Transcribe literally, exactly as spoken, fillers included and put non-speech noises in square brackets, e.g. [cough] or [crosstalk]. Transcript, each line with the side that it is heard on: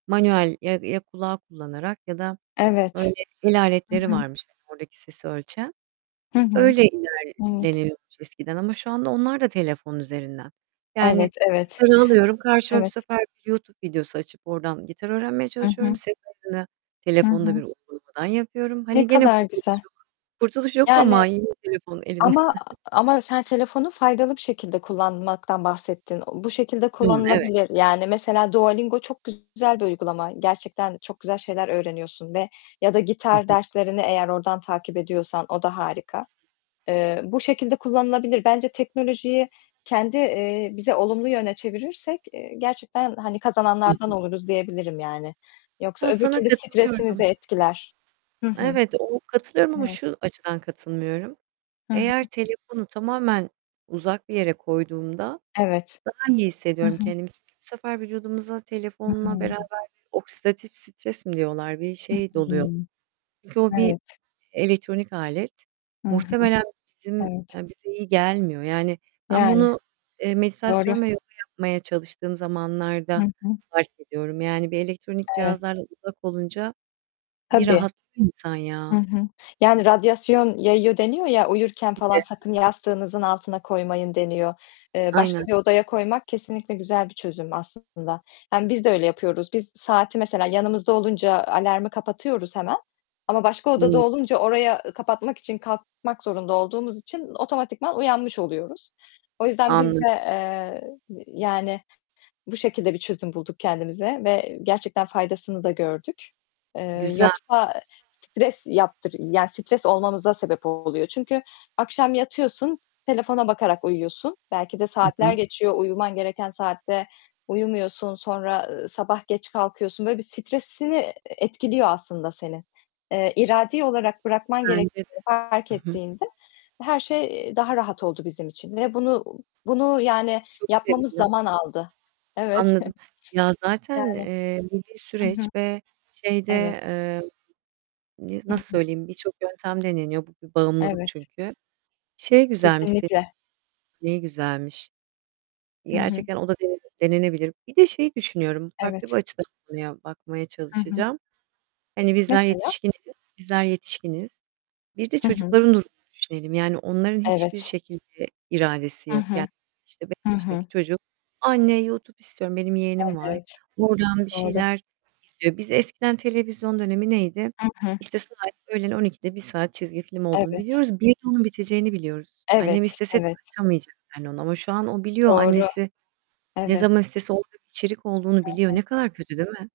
right: Manuel ya ya kulağı kullanarak ya da böyle
left: Evet. Hı
right: [unintelligible]
left: hı.
right: varmış oradaki sesi ölçen.
left: Hı hı.
right: Öyle
left: Evet.
right: ilerleniyormuş eskiden ama şu anda onlar da telefon üzerinden. Yani
left: Evet, evet.
right: gitar alıyorum, karşıma bu
left: Evet.
right: sefer YouTube videosu açıp oradan gitar öğrenmeye
left: Hı
right: çalışıyorum.
left: hı.
right: Ses ayarını
left: Hı
right: telefonda bir
left: hı.
right: uygulamadan yapıyorum.
left: Ne
right: Hani gene
left: kadar
right: kurtuluş
left: güzel.
right: yok. Kurtuluş yok
left: Yani,
right: ama yine telefon elimde.
left: ama
right: [giggles]
left: ama sen telefonu faydalı bir şekilde kullanmaktan bahsettin. Bu şekilde
right: Hımm, evet.
left: kullanılabilir. Yani mesela; Duolingo çok güzel bir uygulama. Gerçekten çok güzel şeyler öğreniyorsun ve ya da
right: Hı
left: gitar
right: hı.
left: derslerini eğer oradan takip ediyorsan o da harika. Eee, bu şekilde kullanılabilir. Bence teknolojiyi kendi, eee, bize olumlu yöne çevirirsek, eee, gerçekten hani
right: Hı
left: kazananlardan
right: hı.
left: oluruz diyebilirim yani. Yoksa
right: Ya
left: öbür
right: sana
left: türlü stresimizi
right: katılıyorum.
left: etkiler. Hı hı.
right: Evet, o katılıyorum ama
left: Evet.
right: şu açıdan katılmıyorum.
left: Hı hı.
right: Eğer telefonu tamamen uzak bir yere koyduğumda,
left: Evet.
right: daha iyi
left: Hı
right: hissediyorum
left: hı.
right: kendimi. Çünkü bu sefer vücudumuza
left: Hı
right: telefonla
left: hı.
right: beraber oksidatif stres mi diyorlar? Bir
left: Hı
right: şey doluyor.
left: hı.
right: Çünkü o bir,
left: Evet.
right: elektronik alet.
left: Hı hı.
right: Muhtemelen bizim
left: Evet.
right: eee, bize iyi gelmiyor. Yani, ben
left: Yani
right: bunu, eee,
left: doğru.
right: meditasyon ve yoga yapmaya çalıştığım
left: Hı
right: zamanlarda
left: hı.
right: fark ediyorum. Yani bir elektronik
left: Evet.
right: cihazlardan uzak olunca bir
left: Tabii.
right: rahatlıyor insan
left: Hı
right: ya
left: hı. Yani radyasyon yayıyor deniyor ya, uyurken falan
right: Gibi.
left: sakın
right: [unintelligible]
left: yastığınızın altına koymayın deniyor. Eee, başka
right: Aynen.
left: bir odaya koymak kesinlikle güzel bir çözüm aslında. Yani biz de öyle yapıyoruz. Biz, saati mesela yanımızda olunca alarmı kapatıyoruz hemen ama başka odada
right: Hı.
left: olunca oraya kapatmak için, kalkmak zorunda olduğumuz için otomatikman uyanmış oluyoruz. O yüzden biz
right: Anladım.
left: de, eee, yani bu şekilde bir çözüm bulduk kendimize ve gerçekten faydasını da gördük. Eee,
right: Güzelmiş
left: yoksa stres yaptır, yani stres olmamıza sebep oluyor. Çünkü akşam yatıyorsun, telefona bakarak uyuyorsun. Belki de
right: Hı
left: saatler
right: hı.
left: geçiyor, uyuman gereken saatte uyumuyorsun. Sonra, ııı, sabah geç kalkıyorsun. Böyle bir stresini, eee, etkiliyor aslında senin. Eee, iradi olarak bırakman
right: Bence de.
left: gerektiğini fark
right: Hı hı.
left: ettiğinde her şey, eee, daha rahat oldu bizim için ve bunu, bunu yani
right: Çok
left: yapmamız
right: sevindim.
left: zaman aldı. Evet.
right: Anladım.
left: [giggles]
right: Ya zaten,
left: Yani.
right: eee, bu bir
left: Hı hı.
right: süreç ve şeyde,
left: Evet.
right: eee, n
left: Hı
right: nasıl
left: hı.
right: söyleyeyim birçok yöntem deneniyor. Bu bir bağımlılık
left: Evet.
right: çünkü. Şey güzelmiş senin,
left: Kesinlikle.
right: ne güzelmiş,
left: Hı hı.
right: gerçekten o da denene denenebilir. Bir de şeyi düşünüyorum. Farklı bir
left: Evet.
right: açıdan konuya bakmaya
left: Hı hı.
right: çalışacağım. Hani bizler
left: Mesela?
right: yetişkiniz, bizler yetişkiniz. Bir de
left: Hı hı.
right: çocukların durumunu düşünelim. Yani onların hiçbir
left: Evet.
right: şekilde iradesi
left: Hı
right: yok. Yani
left: hı.
right: işte beş
left: Hı hı.
right: yaşındaki çocuk, "Anne YouTube istiyorum." benim yeğenim var,
left: Evet.
right: oradan bir
left: Doğru.
right: şeyler izliyor. Biz eskiden televizyon dönemi neydi?
left: Hı hı.
right: İşte sadece, öğlen on ikide, bir saat çizgi film olduğunu
left: Evet.
right: biliyoruz. Bir de onun biteceğini biliyoruz. Annem
left: Evet,
right: istese de
left: evet.
right: açamayacak yani ona ama şu an o biliyor.
left: Doğru.
right: Annesi ne
left: Evet.
right: zaman istese orada içerik olduğunu
left: Hı
right: biliyor.
left: hı.
right: Ne kadar kötü değil mi?